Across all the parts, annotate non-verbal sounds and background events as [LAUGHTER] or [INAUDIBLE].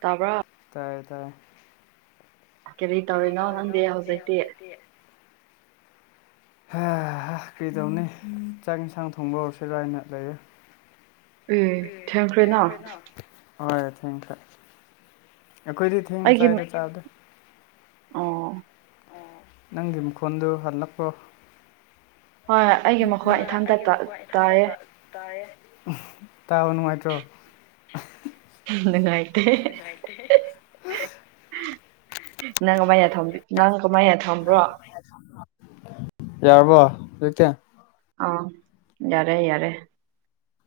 ꯇꯥꯕ꯭ꯔꯥ ꯇꯥꯏꯌꯦ ꯇꯥꯏꯌꯦ ꯀꯔꯤ ꯇꯧꯔꯤꯅꯣ ꯅꯪꯗꯤ ꯍꯧꯖꯤꯛꯇꯤ ꯍ ꯍꯥ ꯀ꯭ꯔꯤ ꯇꯧꯅꯤ ꯆꯥꯛ ꯢꯟꯁꯥꯡ ꯊꯣꯡꯕ ꯍꯧꯁꯤꯔꯥꯅ ꯂꯩꯌꯦ ꯑꯦ ꯊꯦꯡꯈ꯭ꯔꯦꯅ ꯍꯣꯏ ꯊꯦꯡꯈ꯭ꯔꯦ ꯑꯩꯈꯣꯏꯗꯤ ꯊꯦꯡꯅ ꯑꯩꯒꯤ ꯆꯥꯏꯌꯦꯗ ꯆꯥꯕꯗꯤ ꯑꯣ ꯅꯪꯒꯤ ꯈꯣꯟꯗꯣ ꯍꯜꯂꯛꯕꯔꯣ ꯍꯣꯏ ꯑꯩꯒꯤ ꯃꯈꯣꯟ ꯏꯟꯊꯥꯟꯇ ꯇꯥꯢꯌꯦ ꯇꯥꯢꯌꯦ ꯇꯥꯕ ꯅꯨꯡꯉꯥꯢꯇ꯭ꯔꯣ ꯅꯨꯡꯉꯥꯢꯇꯦ ꯍꯤ ꯍꯤ ꯅꯪ ꯀꯃꯥꯏꯅ ꯅꯪ ꯀꯃꯥꯏꯅ ꯊꯣꯡꯕ꯭ꯔꯣ ꯌꯥꯔꯕꯣ ꯍꯧꯖꯤꯛꯇꯤ ꯑꯥ ꯌꯥꯔꯦ ꯌꯥꯔꯦ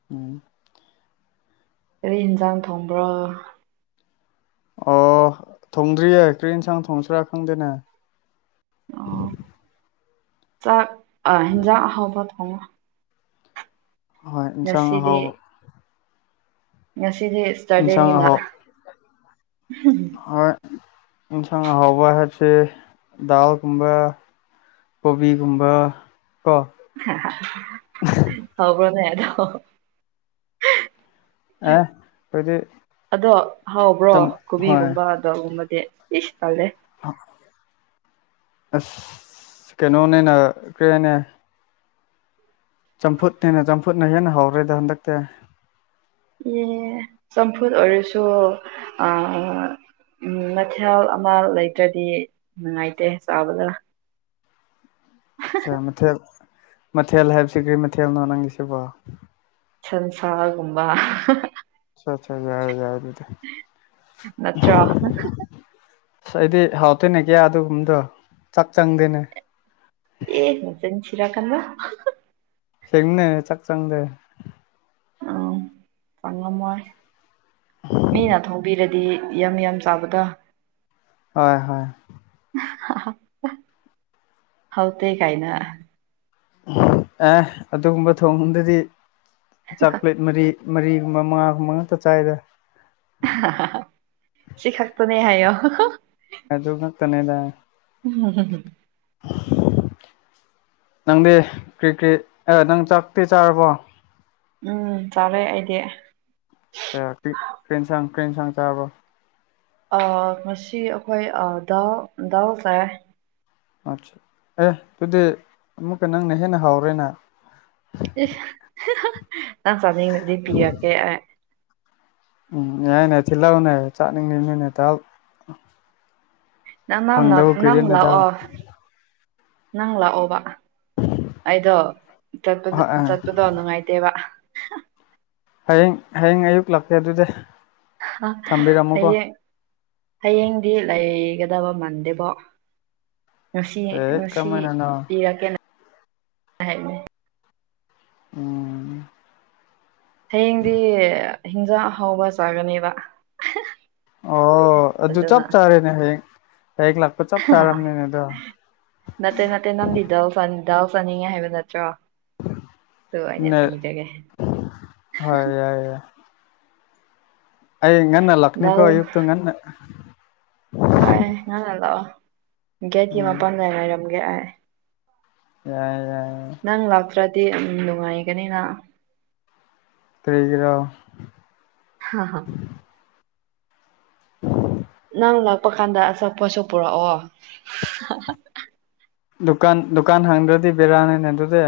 ꯎꯝ ꯀꯩ ꯌꯦꯟꯖꯥꯡ ꯊꯣꯡꯕ꯭ꯔꯣ ꯑꯣ ꯊꯣꯡꯗ꯭ꯔꯤꯌꯦ ꯀꯔꯤ ꯌꯦꯟꯁꯥꯡ ꯊꯣꯡꯁꯤꯔꯥ ꯈꯪꯗꯦꯅꯦ ꯑꯣ ꯆꯥꯛ ꯑ ꯍꯦꯟꯖꯥꯡ ꯑꯍꯥꯥꯎꯕ ꯊꯣꯡꯉꯣ ꯍꯣꯏ ꯏꯟꯁꯥꯡ ꯉꯁꯤꯗꯤ ꯑꯍꯥꯎꯕ ꯉꯁꯤꯗꯤ ꯑꯦꯁ ꯏꯟꯁꯥꯡ ꯑꯍꯥꯎ ꯍꯣꯏ ꯢꯟꯁꯥꯡ ꯑꯍꯥꯎꯕ ꯍꯥꯏꯕꯁꯦ ꯗꯥꯜꯒꯨꯝꯕ ꯀꯣꯕꯤꯒꯨꯝꯕ ꯀꯣ ꯗꯥꯎꯕ꯭ꯔꯣꯅꯦ ꯑꯗꯣ ꯑꯦ ꯑꯩꯈꯣꯏꯗꯤ ꯑꯗꯣ ꯍꯥꯎꯕ꯭ꯔꯣ ꯍꯣꯏ ꯀꯣꯕꯤꯒꯨꯝꯕ ꯒꯨꯝꯕꯗꯤ ꯏꯁ ꯇꯜꯂꯦ [INAUDIBLE] ꯑꯁ ꯀꯩꯅꯣꯅꯦꯅ ꯀꯔꯤ ꯍꯥꯏꯅꯦ ꯆꯝꯐꯨꯠꯅꯦꯅ ꯆꯝꯐꯨꯠꯅ ꯍꯦꯟꯅ ꯍꯧꯔꯦꯗ ꯍꯟꯗꯛꯇꯤ ꯌꯦ ꯆꯝꯐꯨꯠ ꯑꯣꯏꯔꯁꯨ ꯑꯦ ꯎꯝ ꯃꯊꯦꯜ ꯑꯃ ꯂꯩꯇ꯭ꯔꯗꯤ ꯅꯨꯡꯉꯥꯏꯇꯦ ꯆꯥꯕꯗ ꯃꯊꯦꯜ ꯃꯊꯦꯜ ꯍꯥꯏꯕꯁꯤ ꯀꯔꯤ ꯃꯊꯦꯜꯅꯣ ꯅꯪꯒꯤ ꯁꯤꯕꯣ ꯁꯟꯁꯥꯒꯨꯝꯕ ꯑꯆꯥꯆꯥ ꯌꯥꯢ ꯌꯥꯔꯦ ꯅꯠꯇ꯭ꯔꯣ ꯑꯁ ꯑꯩꯗꯤ ꯍꯥꯎꯇꯦꯅꯦ ꯀꯌꯥ ꯑꯗꯨꯒꯨꯝꯕꯗꯣ ꯆꯥꯛ ꯆꯪꯗꯦꯅꯦ ꯑꯦ ꯅꯆꯤꯟ ꯊꯤꯔꯛꯀꯅꯣ ꯑꯁꯦꯡꯕꯅꯦ ꯆꯥꯛ ꯆꯪꯗꯦ ꯆꯪꯉꯝꯃꯣꯏ ꯃꯤꯅ ꯊꯣꯡꯕꯤꯔꯗꯤ ꯌꯥꯝ ꯌꯥꯝ ꯆꯥꯕꯗꯣ ꯍꯣꯏ ꯍꯣꯏ ꯍꯥꯎꯇꯦ ꯀꯥꯏꯅ ꯑꯦ ꯑꯗꯨꯒꯨꯝꯕ ꯊꯣꯡꯕꯗꯗꯤ ꯆꯥꯛꯄ꯭ꯂꯦꯠ ꯃꯔꯤ ꯃꯔꯤꯒꯨꯝꯕ ꯃꯉꯥꯒꯨꯝꯕ ꯉꯥꯛꯇ ꯆꯥꯏꯗ ꯁꯤ ꯈꯥꯛꯇꯥꯅꯦ ꯍꯥꯏꯌꯣ ꯑꯗꯨ ꯉꯥꯛꯇꯅꯦꯗ ꯎ [INAUDIBLE] ꯅꯪꯗꯤ ꯀ꯭ꯔꯤ ꯀ꯭ꯔꯤ ꯅꯪ ꯆꯥꯛꯇꯤ ꯆꯥꯔꯕꯣ ꯎꯝ ꯆꯥꯔꯦ ꯑꯩꯗꯤ ꯑꯦ ꯀꯔꯤ ꯌꯦꯟꯁꯥꯡ ꯆꯥꯔꯕꯣ ꯑꯥ ꯉꯁꯤ ꯑꯩꯈꯣꯏ ꯗꯥꯜ ꯗꯥꯜ ꯆꯥꯢ ꯑꯦ ꯑꯗꯨꯗꯤ ꯑꯃꯨꯛꯀ ꯅꯪꯅ ꯍꯦꯟꯅ ꯍꯥꯎꯔꯦꯅ ꯍꯤ ꯍꯤ ꯅꯪ ꯆꯥꯅꯤꯡꯉꯗꯤ ꯄꯤꯔꯛꯀꯦ ꯑꯩ ꯎꯝ ꯌꯥꯢꯅꯦ ꯊꯤꯜꯔꯛꯎꯅꯦ ꯆꯥꯅꯤꯡꯉꯤꯅꯤꯅꯦ ꯗꯥꯜ ꯅꯪ ꯐꯪꯗꯕ ꯅꯪ ꯀꯨꯏꯔꯦꯅꯦ ꯗꯥꯜ ꯂꯥꯛꯑꯣ ꯅꯪ ꯂꯛꯑꯣꯕ ꯑꯩꯗꯣ ꯆꯠꯕꯗꯨ ꯍꯣꯏ ꯑ ꯆꯠꯄ ꯄꯥꯎ ꯅꯨꯡꯉꯥꯏꯇꯦꯕ ꯍꯌꯦꯡ ꯍꯌꯦꯡ ꯑꯌꯨꯛ ꯂꯛꯀꯦ ꯑꯗꯨꯗꯤ ꯊꯝꯕꯤꯔꯝꯃꯣꯀꯣ ꯍꯌꯦꯡ ꯍꯌꯦꯡꯗꯤ ꯂꯩꯒꯗꯕ ꯃꯟꯗꯦꯕꯣ ꯉꯁꯤ ꯑꯦ ꯉꯁꯤ ꯀꯃꯥꯏꯅꯅꯣ ꯄꯤꯔꯛꯀꯦꯅ ꯍꯥꯏꯕꯥꯅꯦ ꯫ ꯑ ꯍꯌꯦꯡꯗꯤ ꯍꯤꯟꯖꯥꯡ ꯍꯥꯎꯕ ꯆꯥꯒꯅꯦꯕ ꯑꯣ ꯑꯗꯨ ꯑꯗꯨꯅ ꯆꯞꯆꯥꯔꯦꯅꯦ ꯍꯌꯦꯡ ꯍꯌꯦꯡ ꯂꯥꯛꯄ ꯆꯞ ꯆꯥꯔꯕꯅꯤꯅꯦ ꯑꯗꯣ ꯅꯠꯇꯦ ꯅꯠꯇꯦ ꯅꯪꯗꯤ ꯗꯥꯎ ꯗꯥꯎ ꯆꯥꯅꯤꯡꯉꯦ ꯍꯥꯏꯕ ꯅꯠꯇ꯭ꯔꯣ ꯑꯩꯅ ꯅꯦ ꯄꯤꯖꯒꯦ ꯍꯣꯏ ꯌꯥꯏ ꯌꯥꯏ ꯑꯩ ꯉꯟꯅ ꯂꯥꯛꯀꯅꯤ ꯀꯣ ꯗꯥꯜ ꯑꯌꯨꯛꯇꯨ ꯉꯟꯅ꯫ ꯍꯥꯏ ꯉꯟꯅ ꯂꯥꯛꯑꯣ ꯒꯦꯠꯀꯤ ꯎꯝ ꯃꯄꯜꯗ ꯉꯥꯏꯔꯝꯒꯦ ꯑꯩ꯫ ꯌꯥꯏ ꯌꯥꯏ ꯅꯪ ꯂꯥꯛꯇ꯭ꯔꯗꯤ ꯅꯨꯡꯉꯥꯏꯒꯅꯤꯅ ꯀꯔꯤꯒꯤꯔ ꯍꯥ ꯍꯥ ꯎ [INAUDIBLE] ꯅꯪ ꯂꯥꯛꯄ ꯀꯥꯟꯗ ꯑꯆꯥꯄꯣꯠ ꯁꯨ ꯄꯨꯔꯛꯑꯣ ꯗꯨꯀꯥꯟ ꯗꯨꯀꯥꯟ ꯍꯪꯗ꯭ꯔꯗꯤ ꯕꯦꯔꯥꯅꯤꯅꯦ ꯑꯗꯨꯗꯤ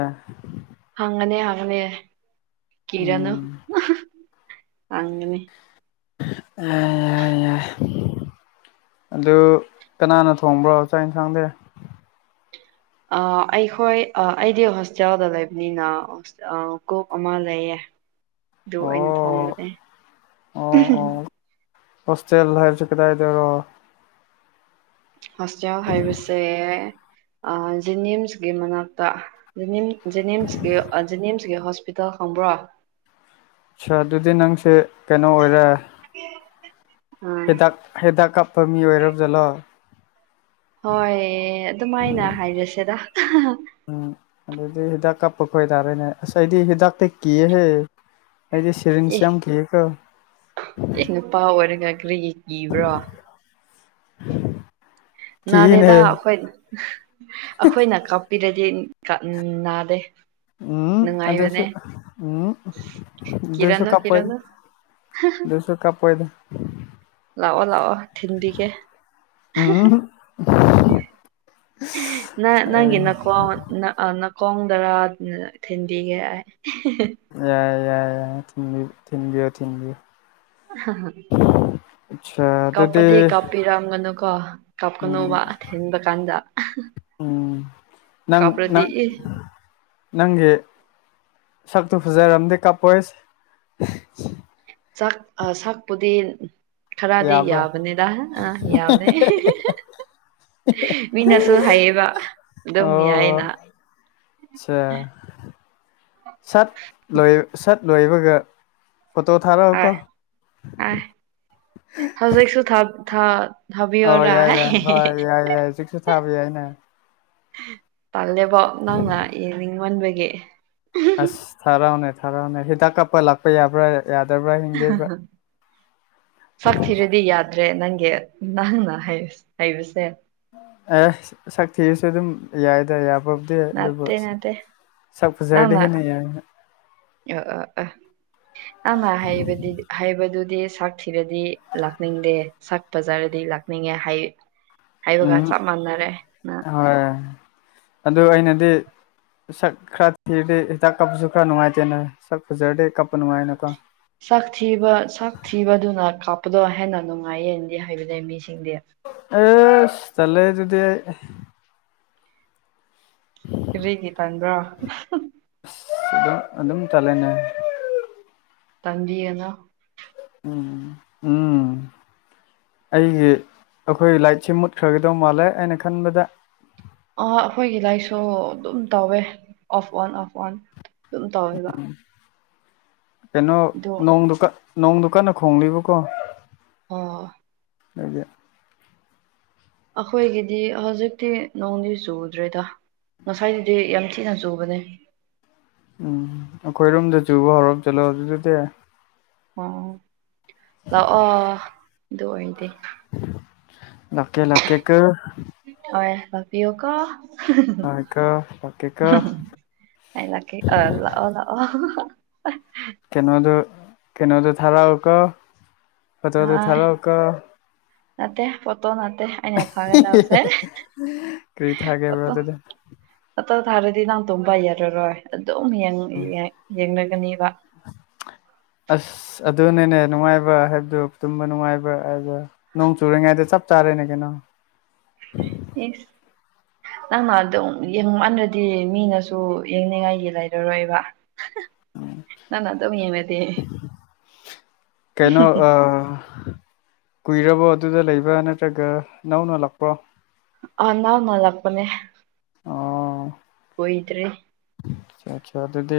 ꯍꯪꯉꯅꯤ ꯍꯪꯉꯅꯤ ꯀꯤꯒꯅꯨ ꯎꯝ ꯍꯪꯒꯅꯤ ꯌꯥꯢ ꯌꯥꯏ ꯌꯥꯏ ꯑꯗꯨ ꯀꯅꯥꯅ ꯊꯣꯡꯕ꯭ꯔꯣ ꯆꯥꯛ ꯌꯦꯟꯁꯥꯡꯗꯤ ꯑ ꯑꯩꯈꯣꯏ ꯑꯩꯗꯤ ꯍꯣꯁꯇꯦꯜꯗ ꯂꯩꯕꯅꯤꯅ ꯀꯣꯞ ꯑꯃ ꯂꯩꯌꯦ ꯑꯗꯨ ꯑ ꯑꯣꯏꯅ ꯑꯣ ꯊꯣꯡꯕꯅꯦ ꯑꯣ ꯑꯣ [UNINTELLIGIBLE] ꯍꯣꯁꯇꯦꯜ ꯍꯥꯏꯕꯁꯦ ꯀꯗꯥꯥꯏꯗꯔꯣ? ꯍꯣꯁꯇꯦꯜ ꯍꯥꯏꯕꯁꯦ ꯖꯤꯅꯤꯝꯁꯀꯤ ꯃꯅꯥꯛꯇ ꯖꯤꯅꯤꯝ ꯖꯦꯅꯤꯝꯁ ꯖꯦꯅꯤꯝꯁꯒꯤ ꯍꯣꯁꯄꯤꯇꯥꯜ ꯈꯪꯕ꯭ꯔꯣ? ꯑ ꯑꯗꯨꯗꯤ ꯅꯪꯁꯦ ꯀꯩꯅꯣ ꯑꯣꯏꯔꯦ ꯎꯝ ꯍꯤꯗꯥꯛ ꯍꯤꯗꯥꯛ ꯀꯥꯞꯄ ꯃꯤ ꯑꯣꯏꯔꯕ ꯖꯥꯠꯂꯣ? ꯍꯣꯏ ꯑꯗꯨꯃꯥꯏꯅ ꯍꯥꯏꯔꯁꯦꯗ ꯎꯝ ꯑꯗꯨꯗꯤ ꯍꯤꯗꯥꯛ ꯀꯥꯞꯄ ꯈꯣꯏꯇꯥꯔꯦꯅꯦ ꯉꯁꯥꯏꯗꯤ ꯍꯤꯗꯥꯛꯇ ꯀꯤꯌꯦꯍꯦ ꯑꯩꯗꯤ ꯁꯤ ꯑꯦ ꯑꯦ ꯅꯨꯄꯥ ꯑꯣꯏꯔꯒ ꯀꯔꯤꯒꯤ ꯀꯤꯕ꯭ꯔꯣ? [UNINTELLIGIBLE] ꯅꯥꯗꯦꯗ ꯑꯈꯣꯏ ꯑꯈꯣꯏꯅ ꯀꯛꯄꯤꯔꯗꯤ ꯅꯥꯗꯦ ꯎꯝ ꯑꯦꯗꯨꯁꯨ ꯅꯨꯡꯉꯥꯏꯕꯅꯦ ꯎꯝ ꯗꯨꯁꯨ ꯀꯤꯔꯅꯨ ꯀꯞꯄꯣꯏ꯫ ꯀꯤꯔꯅꯨ ꯗꯨꯁꯨ ꯀꯞꯄꯣꯏꯗ ꯂꯥꯛꯑꯣ ꯂꯥꯛꯑꯣ ꯊꯤꯟꯕꯤꯒꯦ ꯎꯝ ꯅꯪꯒꯤ ꯌꯥꯏ ꯅꯥꯈꯣꯡ ꯅꯥꯈꯣꯡꯗꯔꯥ ꯊꯤꯟꯕꯤꯒꯦ ꯑꯩ꯫ [UNINTELLIGIBLE] ꯌꯥꯏ ꯌꯥꯏ ꯌꯥꯏ ꯊꯤꯟꯕꯤꯌꯨ ꯊꯤꯟꯕꯤꯌꯨ ꯊꯤꯟꯗꯤꯌꯨ꯫ [UNINTELLIGIBLE] ꯑꯆꯥ ꯀꯥꯞꯄꯗꯤ ꯀꯥꯞꯄꯤꯔꯝꯒꯅꯨ ꯀꯣ ꯀꯥꯞꯀꯅꯨꯕ ꯎꯝ ꯊꯤꯟꯕ ꯀꯥꯟꯗ꯫ ꯎꯝ ꯅꯪ ꯀꯞꯔꯗꯤ ꯅꯪ ꯏ ꯅꯪꯒꯤ ꯁꯛꯇꯨ ꯐꯖꯔꯝꯗꯦ ꯀꯥꯞꯄꯣꯏꯁ ꯆꯥꯛ ꯑ ꯁꯥꯛꯄꯨꯗꯤ ꯈꯔꯗꯤ ꯌꯥꯕ꯭ꯔꯥ ꯌꯥꯕꯅꯦꯗ ꯑ ꯌꯥꯕꯅꯦ ꯃꯤꯅꯁꯨ ꯍꯥꯏꯌꯦꯕ ꯑꯗꯨꯝ ꯌꯥꯏꯌꯦꯅ ꯑꯣ ꯑꯆꯥ ꯁꯠ ꯂꯣꯏ ꯁꯠ ꯂꯣꯏꯕꯒ ꯐꯣꯇꯣ ꯊꯥꯔꯛꯑꯣ ꯀꯣ ꯑ ꯍꯧꯖꯤꯛꯁꯨ ꯊꯥ ꯊꯥ ꯑꯧ ꯊꯥꯕꯤꯌꯣꯔꯥ ꯌꯥꯏ ꯌꯥꯏ ꯍꯣꯏ ꯌꯥꯏ ꯌꯥꯏ ꯍꯧꯖꯤꯛꯁꯨ ꯊꯥꯕ ꯌꯥꯏꯅ ꯄꯜꯂꯦꯕꯣ ꯅꯪꯅ ꯌꯦꯡꯅꯤꯡꯃꯟꯕꯒꯤ ꯑꯁ ꯊꯥꯔꯛꯎꯅꯦ ꯊꯥꯔꯛꯎꯅꯦ ꯍꯤꯗꯥꯛ ꯀꯥꯞꯄ ꯂꯥꯛꯄ ꯌꯥꯕ꯭ꯔꯥ ꯌꯥꯗꯕ꯭ꯔꯥ [UNINTELLIGIBLE] ꯁꯛ ꯊꯤꯔꯗꯤ ꯌꯥꯗ꯭ꯔꯦ ꯅꯪꯒꯤ ꯅꯪꯅ ꯍꯥꯏꯁ ꯍꯥꯏꯕꯁꯦ ꯑꯦꯁ ꯁꯛ ꯊꯤꯔꯁꯨ ꯑꯗꯨꯝ ꯌꯥꯏꯗ ꯌꯥꯕ ꯗꯦ ꯑꯗꯨꯕꯨ ꯅꯠꯇꯦ ꯅꯠꯇꯦ ꯁꯛ ꯐꯖꯔꯗꯤ ꯅꯪꯅ ꯍꯦꯟꯅ ꯌꯥꯏꯅ [UNINTELLIGIBLE] ꯑꯃ ꯍꯥꯏꯕꯗꯤ ꯍꯩꯕꯗꯨꯗꯤ ꯁꯥꯛ ꯊꯤꯕꯗꯤ ꯂꯥꯛꯅꯤꯡꯗꯦ ꯁꯛ ꯄꯖꯔꯗꯤ ꯂꯥꯛꯅꯤꯡꯉꯦ ꯍꯥꯏꯌꯦ ꯍꯥꯏꯕꯒ ꯎꯝ ꯆꯞ ꯃꯥꯟꯅꯔꯦ ꯅꯪ ꯍꯣꯏ ꯑꯗꯨ ꯑꯩꯅꯗꯤ ꯁꯛ ꯈꯔ ꯊꯤꯔꯗꯦ ꯍꯤꯗꯥꯛ ꯀꯥꯞꯄꯁꯨ ꯈꯔ ꯅꯨꯡꯉꯥꯏꯇꯦꯅ ꯁꯛ ꯐꯖꯔꯗꯤ ꯀꯞꯄ ꯅꯨꯡꯉꯥꯏꯅꯀꯣ꯫ ꯁꯛ ꯊꯤꯕ ꯁꯛ ꯊꯤꯕꯗꯨꯅ ꯀꯥꯞꯄꯗꯣ ꯍꯦꯟꯅ ꯅꯨꯡꯉꯥꯏꯌꯦꯅꯗꯤ ꯍꯥꯏꯕꯅꯦ ꯃꯤꯁꯤꯡꯗꯤ ꯑꯦꯁ! ꯇꯜꯂꯦ ꯑꯗꯨꯗꯤ ꯀꯔꯤꯒꯤ ꯇꯟꯕ꯭ꯔꯣ? ꯑꯁ ꯑꯗꯨꯝ ꯑꯗꯨꯝ ꯇꯜꯂꯦꯅꯦ ꯇꯟꯕꯤꯒꯅꯨ ꯎꯝ ꯎꯝ ꯑꯩꯒꯤ ꯑꯩꯈꯣꯏ ꯂꯥꯏꯠꯁꯦ ꯃꯨꯠꯈ꯭ꯔꯒꯗꯧ ꯃꯥꯜꯂꯦ ꯑꯩꯅ ꯈꯟꯕꯗ꯫ ꯑ ꯑꯩꯈꯣꯏꯒꯤ ꯂꯥꯏꯔꯤꯛꯁꯨ ꯑꯗꯨꯝ ꯇꯧꯋꯦ ꯑꯣꯐ ꯑꯣꯟ ꯑꯣꯐ ꯑꯣꯟ ꯑꯗꯨꯝ ꯇꯧꯋꯦꯕ ꯀꯩꯅꯣ ꯑꯗꯣ ꯅꯣꯡꯗꯨ ꯀꯠ ꯅꯣꯡꯗꯨ ꯀꯟꯅ ꯈꯣꯡꯂꯤꯕꯀꯣ ꯑꯣ ꯅꯣꯏꯗꯤ ꯑꯩꯈꯣꯏꯒꯤꯗꯤ ꯍꯧꯖꯤꯛꯇꯤ ꯅꯣꯡꯗꯤ ꯆꯨꯗ꯭ꯔꯦꯗ ꯉꯁꯥꯏꯗꯨꯗꯤ ꯌꯥꯝ ꯊꯤꯅ ꯆꯨꯕꯅꯦ ꯎꯝ ꯑꯩꯈꯣꯏꯔꯣꯝꯗ ꯆꯨꯕ ꯍꯧꯔꯞ ꯆꯠꯂꯣꯑꯣ ꯑꯗꯨꯗꯤ ꯑꯣ ꯂꯥꯛꯑꯣ ꯑꯗꯨ ꯑꯣꯏꯔꯗꯤ ꯂꯥꯛꯀꯦ ꯂꯥꯛꯀꯦ ꯀꯣ ꯍꯣꯏ ꯄꯤꯌꯨꯀꯣ ꯂꯥꯛꯀꯦꯀꯣ ꯂꯥꯛꯀꯦꯀꯣ [UNINTELLIGIBLE] ꯑ ꯂꯀꯦ ꯑ ꯂꯥꯑꯣ ꯂꯥꯑꯣ ꯀꯩꯅꯣꯗꯨ ꯀꯩꯅꯣꯗꯨ ꯊꯥꯔꯛꯎꯀꯣ ꯐꯣꯠꯇꯣꯗꯨ ꯍꯥꯏ ꯊꯥꯔꯛꯎꯀꯣ ꯅꯠꯇꯦ ꯐꯠꯇꯣ ꯅꯠꯇꯦ ꯑꯩꯅ ꯊꯥꯒꯗꯕꯁꯦ ꯀꯔꯤ ꯊꯥꯒꯦꯕ꯭ꯔꯣ ꯐꯣꯠꯇꯣ ꯑꯗꯨꯗꯤ ꯇꯇꯧ ꯊꯥꯔꯗꯤ ꯅꯪ ꯇꯨꯝꯕ ꯌꯥꯔꯔꯣꯏ ꯑꯗꯨꯝ [UNINTELLIGIBLE] ꯌꯦꯡꯅꯒꯅꯦꯕ ꯑꯁ ꯑꯗꯨꯅꯦꯅꯦ ꯅꯨꯡꯉꯥꯏꯕ ꯍꯥꯏꯕꯗꯨ ꯇꯨꯝꯕ ꯅꯨꯡꯉꯥꯏꯕ [UNINTELLIGIBLE] ꯅꯣꯡ ꯆꯨꯔꯤꯉꯩꯗ ꯆꯞ ꯆꯥꯔꯦꯅꯦ ꯀꯩꯅꯣ [UNINTELLIGIBLE] ꯅꯪꯅ ꯑꯗꯨꯝ ꯌꯦꯡꯃꯟꯂꯗꯤ ꯃꯤꯅꯁꯨ ꯌꯦꯡꯅꯤꯡꯉꯥꯏꯒꯤ ꯂꯩꯔꯔꯣꯏꯕ ꯅꯪꯅ ꯑꯗꯨꯝ ꯌꯦꯡꯂꯥꯗꯤ ꯀꯩꯅꯣ ꯑ ꯀꯨꯏꯔꯕꯣ ꯑꯗꯨꯗ ꯂꯩꯕ ꯅꯠꯇ꯭ꯔꯒ ꯅꯧꯅ ꯂꯥꯛꯄ꯭ꯔꯣ ꯑ ꯅꯧꯅ ꯂꯛꯄꯅꯦ ꯑꯣꯏꯗ꯭꯭ꯔꯦ ꯑꯆꯥꯆꯥ ꯑꯗꯨꯗꯤ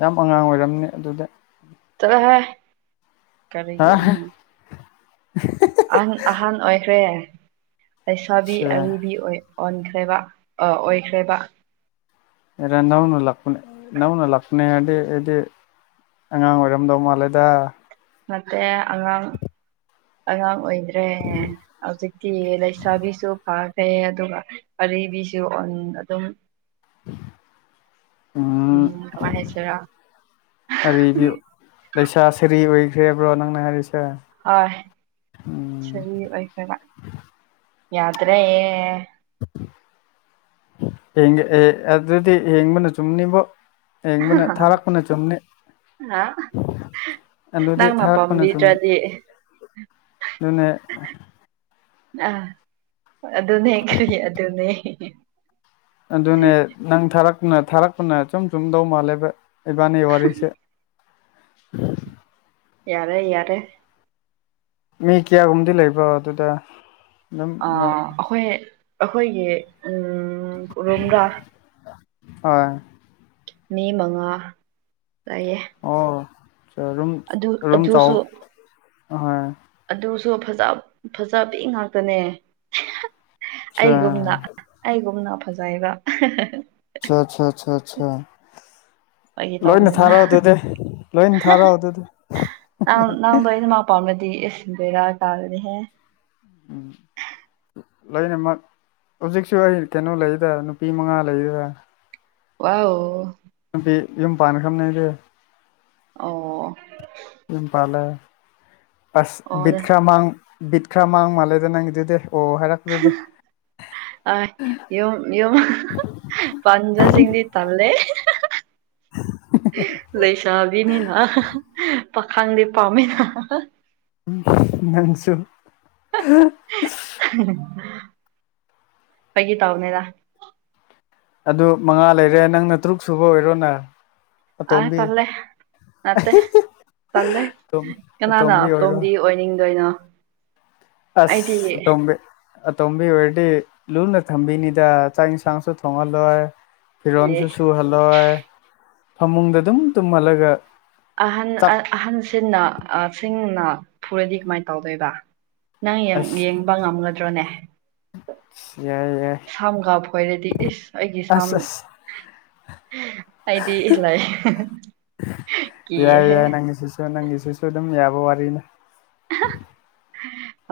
ꯌꯥꯝ ꯑꯉꯥꯡ ꯑꯣꯏꯔꯝꯅꯤ ꯑꯗꯨꯗꯤ ꯆꯠꯂꯣꯍꯦ ꯍꯥ ꯀꯔꯤꯒꯤ ꯑꯃ ꯑꯍꯟ ꯑꯍꯟ ꯑꯣꯏꯈ꯭ꯔꯦ ꯂꯩꯁꯥꯕꯤ ꯑꯆꯥ ꯑꯔꯤꯕꯤ ꯑꯣꯏ ꯑꯣꯟꯈ꯭ꯔꯦꯕ ꯑ ꯑꯣꯏꯈ꯭ꯔꯦꯕ ꯑꯦꯔꯟ ꯅꯧꯅ ꯂꯥꯛꯄꯅꯦ ꯅꯧꯅ ꯂꯥꯛꯄꯅꯦ ꯍꯥꯏꯔꯗꯤ ꯑꯩꯗꯤ ꯑꯉꯥꯡ ꯑꯣꯏꯔꯝꯗꯧ ꯃꯥꯜꯂꯦꯗ [UNINTELLIGIBLE] ꯑꯉꯥꯡ ꯑꯉꯥꯡ ꯑꯣꯏꯗ꯭ꯔꯦ ꯍꯧꯖꯤꯛꯇꯤ ꯂꯩꯁꯥꯕꯤꯁꯨ ꯐꯈ꯭ꯔꯦ ꯑꯗꯨꯒ ꯑꯔꯤꯕꯤꯁꯨ ꯎꯟ ꯑꯗꯨꯝ [INAUDIBLE] ꯎꯝ ꯀꯃꯥꯏ ꯍꯥꯏꯁꯤꯔꯥ ꯑ ꯑꯔꯤꯕꯤ ꯂꯩꯁꯥ ꯁꯔꯤ ꯑꯣꯏꯈ꯭ꯔꯦ ꯍꯥꯕ꯭ꯔꯣ ꯅꯪꯅ ꯍꯥꯏꯔꯤꯁꯦ ꯍꯣꯏ ꯎꯝ ꯁꯔꯤ ꯑꯣꯏꯈ꯭ꯔꯕ ꯌꯥꯗ꯭ꯔꯦ ꯑꯗꯨꯗꯤ ꯌꯦꯡꯕꯅ ꯆꯨꯝꯅꯤꯡꯕꯣ ꯌꯦꯕꯅ ꯊꯥꯔꯛꯄꯅꯦ ꯆꯨꯝꯅꯦ ꯑꯗꯨꯗꯤ ꯅꯪꯅ ꯊꯥꯔꯛꯄꯅ ꯆꯨꯝ ꯄꯥꯝꯕꯤꯗ꯭ꯔꯗꯤ ꯑꯗꯨꯅꯦ [UNINTELLIGIBLE] ꯑꯗꯨꯅꯦ ꯀꯔꯤ ꯑꯗꯨꯅꯦ ꯑꯗꯨꯅꯦ ꯅꯪ ꯊꯥꯔꯛꯄꯅ ꯊꯥꯔꯛꯄꯅ ꯑꯆꯨꯝ ꯆꯨꯝꯗꯧ ꯃꯥꯜꯂꯦꯕ ꯏꯕꯥꯅꯤ ꯋꯥꯔꯤꯁꯦ ꯌꯥꯔꯦ ꯌꯥꯔꯦ ꯃꯤ ꯀꯌꯥꯒꯨꯝꯗꯤ ꯂꯩꯕ꯭ꯔꯣ ꯑꯗꯨꯗ ꯑꯗꯨꯝ ꯑꯥ ꯅꯣꯏ ꯑꯩꯈꯣꯏ ꯑꯩꯈꯣꯏꯒꯤ ꯔꯣꯝꯗ꯭ꯔꯥ ꯍꯣꯏ ꯃꯤ ꯃꯉꯥ ꯂꯩꯌꯦ ꯑꯣ ꯔꯨꯝ ꯑꯗꯨ ꯔꯨꯝ ꯆꯥꯎ ꯑꯗꯨꯁꯨ ꯍꯣꯏ ꯑꯗꯨꯁꯨ ꯐꯖ ꯐꯖ ꯄꯤ ꯉꯥꯛꯇꯅꯦ [UNINTELLIGIBLE] ꯑꯆꯥ ꯑꯩꯒꯨꯝꯅ ꯑꯆꯥ ꯑꯩꯒꯨꯝꯅ ꯐꯖꯩꯕꯥ ꯆꯥ ꯆꯥ ꯆꯥ ꯆꯥ ꯑꯩꯒꯤ ꯇꯧꯕꯅꯤꯅ ꯂꯣꯏꯅ ꯊꯥꯔꯛꯑꯣ ꯑꯗꯨꯗꯤ ꯅꯪ ꯅꯪꯗꯣ ꯑꯩꯅ ꯄꯥꯝꯂꯗꯤ ꯏꯁ ꯚꯦꯔꯥ ꯀꯥꯒꯅꯤꯍꯦ [INAUDIBLE] ꯂꯣꯏꯅꯃꯛ ꯍꯧꯖꯤꯛꯁꯨ ꯑꯩ ꯀꯩꯅꯣ ꯂꯩꯔꯤꯗ ꯅꯨꯄꯤ ꯃꯉꯥ ꯂꯩꯔꯤꯔ ꯋꯥꯎ ꯅꯨꯄꯤ ꯌꯨꯝ ꯄꯥꯟꯈ꯭ꯔꯕꯥꯅꯦ ꯑꯩꯗꯤ ꯑꯣ ꯌꯨꯝ ꯄꯥꯜꯂꯦ ꯑꯁ ꯑꯣ ꯕꯤꯠ ꯈꯔ ꯃꯥꯡ ꯕꯤꯠ ꯈꯔ ꯃꯥꯡ ꯃꯥꯜꯂꯦꯗ ꯅꯪꯒꯤ ꯑꯗꯨꯗꯤ ꯑꯣ ꯍꯥꯏꯔꯛꯄꯗꯤ ꯑꯣꯏ ꯌꯨꯝ ꯌꯨꯝ [UNINTELLIGIBLE] ꯄꯥꯟꯕꯁꯤꯡꯗꯤ ꯇꯂꯦ ꯂꯩꯁꯥꯕꯤꯅꯤꯅ ꯄꯥꯈꯪꯗꯤ ꯄꯥꯝꯃꯤ ꯎꯝ ꯅꯪꯁꯨ ꯕꯒꯤ ꯇꯧꯕꯅꯤꯗ ꯑꯗꯨ ꯃꯉꯥ ꯂꯩꯔꯦ ꯅꯪꯅ ꯇꯔꯨꯛ ꯁꯨꯕ ꯑꯣꯏꯔꯣꯅ ꯑꯥ ꯑꯇꯣꯝꯕꯤ ꯇꯜꯂꯦ ꯅꯠꯇꯦ ꯇꯜꯂꯦ ꯀꯅꯥꯅ ꯑꯇꯣꯝꯕꯤ ꯑꯣꯏꯅꯤꯡꯗꯣꯏꯅꯣ ꯑꯩꯗꯤ ꯑꯁ ꯑꯇꯣꯝꯕꯤ ꯑꯇꯣꯝꯕꯤ ꯑꯣꯏꯔꯗꯤ ꯂꯨꯅ ꯊꯝꯕꯤꯅꯤꯗꯥ ꯆꯥꯛ ꯏꯟꯁꯥꯡꯁꯨ ꯊꯣꯡꯍꯜꯂꯣꯏ ꯐꯤꯔꯣꯟꯁꯨ ꯁꯨꯍꯜꯂꯣꯏ ꯐꯃꯨꯡꯗ ꯑꯗꯨꯝ ꯇꯨꯝꯍꯜꯂꯒ ꯑꯍꯟ ꯆꯥꯛ ꯑ ꯑꯍꯟꯁꯤꯟꯅ ꯑ ꯁꯤꯡꯅ ꯐꯨꯔꯗꯤ ꯀꯃꯥꯏ ꯇꯧꯗꯣꯏꯕ ꯅꯪ ꯌꯦꯡ ꯌꯦꯡꯕ ꯉꯝꯒꯗ꯭ꯔꯣꯅꯦ ꯁ ꯌꯥꯏ ꯌꯥꯏ ꯁꯥꯝ ꯀꯥꯕꯣꯏꯔꯗꯤ ꯏꯁ ꯑꯩꯒꯤ ꯁꯝ ꯑꯁ ꯑꯁ ꯍꯥꯏꯗꯤ ꯂꯥꯏ ꯀꯤꯍꯦ ꯑꯗꫭ ꯅꯪꯒꯤꯁꯤꯁꯨ ꯑꯗꯨꯝ ꯌꯥꯕ ꯋꯥꯔꯤꯅꯤ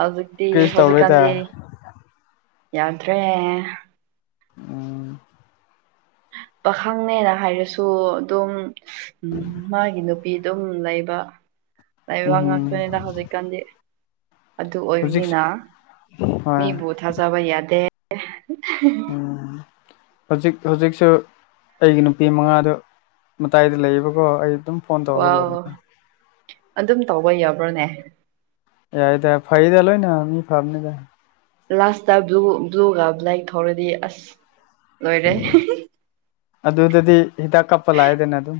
ꯍꯧꯖꯤꯛꯇꯤ ꯀ꯭ꯔꯤꯁꯨ ꯇꯧꯔꯣꯏꯗ ꯍꯧꯖꯤꯛꯀꯥꯟꯗꯤ ꯌꯥꯗ꯭ꯔꯦ ꯎꯝ ꯄꯥꯈꯪꯅꯦꯅ ꯍꯥꯏꯔꯁꯨ ꯑꯗꯨꯝ ꯎꯝ ꯃꯥꯒꯤ ꯅꯨꯄꯤ ꯗꯨꯝ ꯂꯩꯕ ꯂꯩꯕ ꯎꯝ ꯉꯥꯛꯇꯣꯏꯅꯤꯗ ꯍꯧꯖꯤꯛꯀꯥꯟꯗꯤ ꯑꯗꯨ ꯍꯧꯖꯤꯛ ꯑꯣꯏꯕꯅꯤꯅ ꯍꯣꯏ ꯃꯤꯕꯨ ꯊꯥꯖꯕ ꯌꯥꯗꯦ ꯎꯝ ꯍꯧꯖꯤꯛ ꯍꯧꯖꯤꯛꯁꯨ ꯑꯩꯒꯤ ꯅꯨꯄꯤ ꯃꯉꯥꯗꯨ ꯃꯇꯥꯏꯗ ꯂꯩꯌꯦꯕꯀꯣ ꯑꯩ ꯑꯗꯨꯝ ꯐꯣꯟ ꯇꯧꯔꯒ ꯋꯥꯎ ꯂꯩꯕꯅꯤ ꯑꯗꯨꯝ ꯇꯧꯕ ꯌꯥꯕ꯭ꯔꯣꯅꯦ ꯌꯥꯏꯗ ꯐꯩꯗ ꯂꯣꯏꯅ ꯃꯤ ꯐꯥꯝꯅꯦꯗ ꯂꯥꯁꯇ ꯕ꯭ꯂꯨ ꯕ꯭ꯂꯨꯒ ꯕ꯭ꯂꯦꯛ ꯊꯧꯔꯗꯤ ꯑꯁ ꯂꯣꯏꯔꯦ ꯑꯗꯨꯗꯗꯤ ꯍꯤꯗꯥꯛ ꯀꯥꯞꯄ ꯂꯥꯛꯑꯦꯗꯅ ꯑꯗꯨꯝ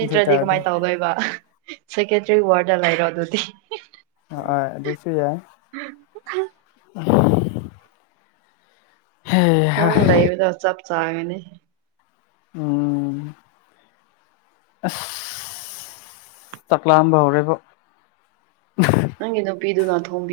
ꯑꯗꯨ ꯇꯥꯔꯗꯤ ꯀꯃꯥꯏꯅ ꯇꯧꯗꯣꯏꯕ ꯁꯦꯀꯦꯇ꯭ꯔꯤ ꯋꯥꯔꯗ ꯂꯩꯔꯣ ꯑꯗꯨꯗꯤ ꯍꯣ ꯍꯣꯏ ꯑꯗꯨꯁꯨ ꯌꯥꯏ [UNINTELLIGIBLE] ꯍꯩꯍꯥ ꯅꯪ ꯂꯩꯕꯗꯣ ꯆꯞ ꯆꯥꯒꯅꯤ ꯎꯝ ꯑꯁ ꯆꯥꯛꯂꯥꯝꯕ ꯍꯧꯔꯦꯕ [UNINTELLIGIBLE] ꯅꯪꯒꯤ ꯅꯨꯄꯤꯗꯨꯅ ꯊꯣꯡꯕꯤꯌꯨ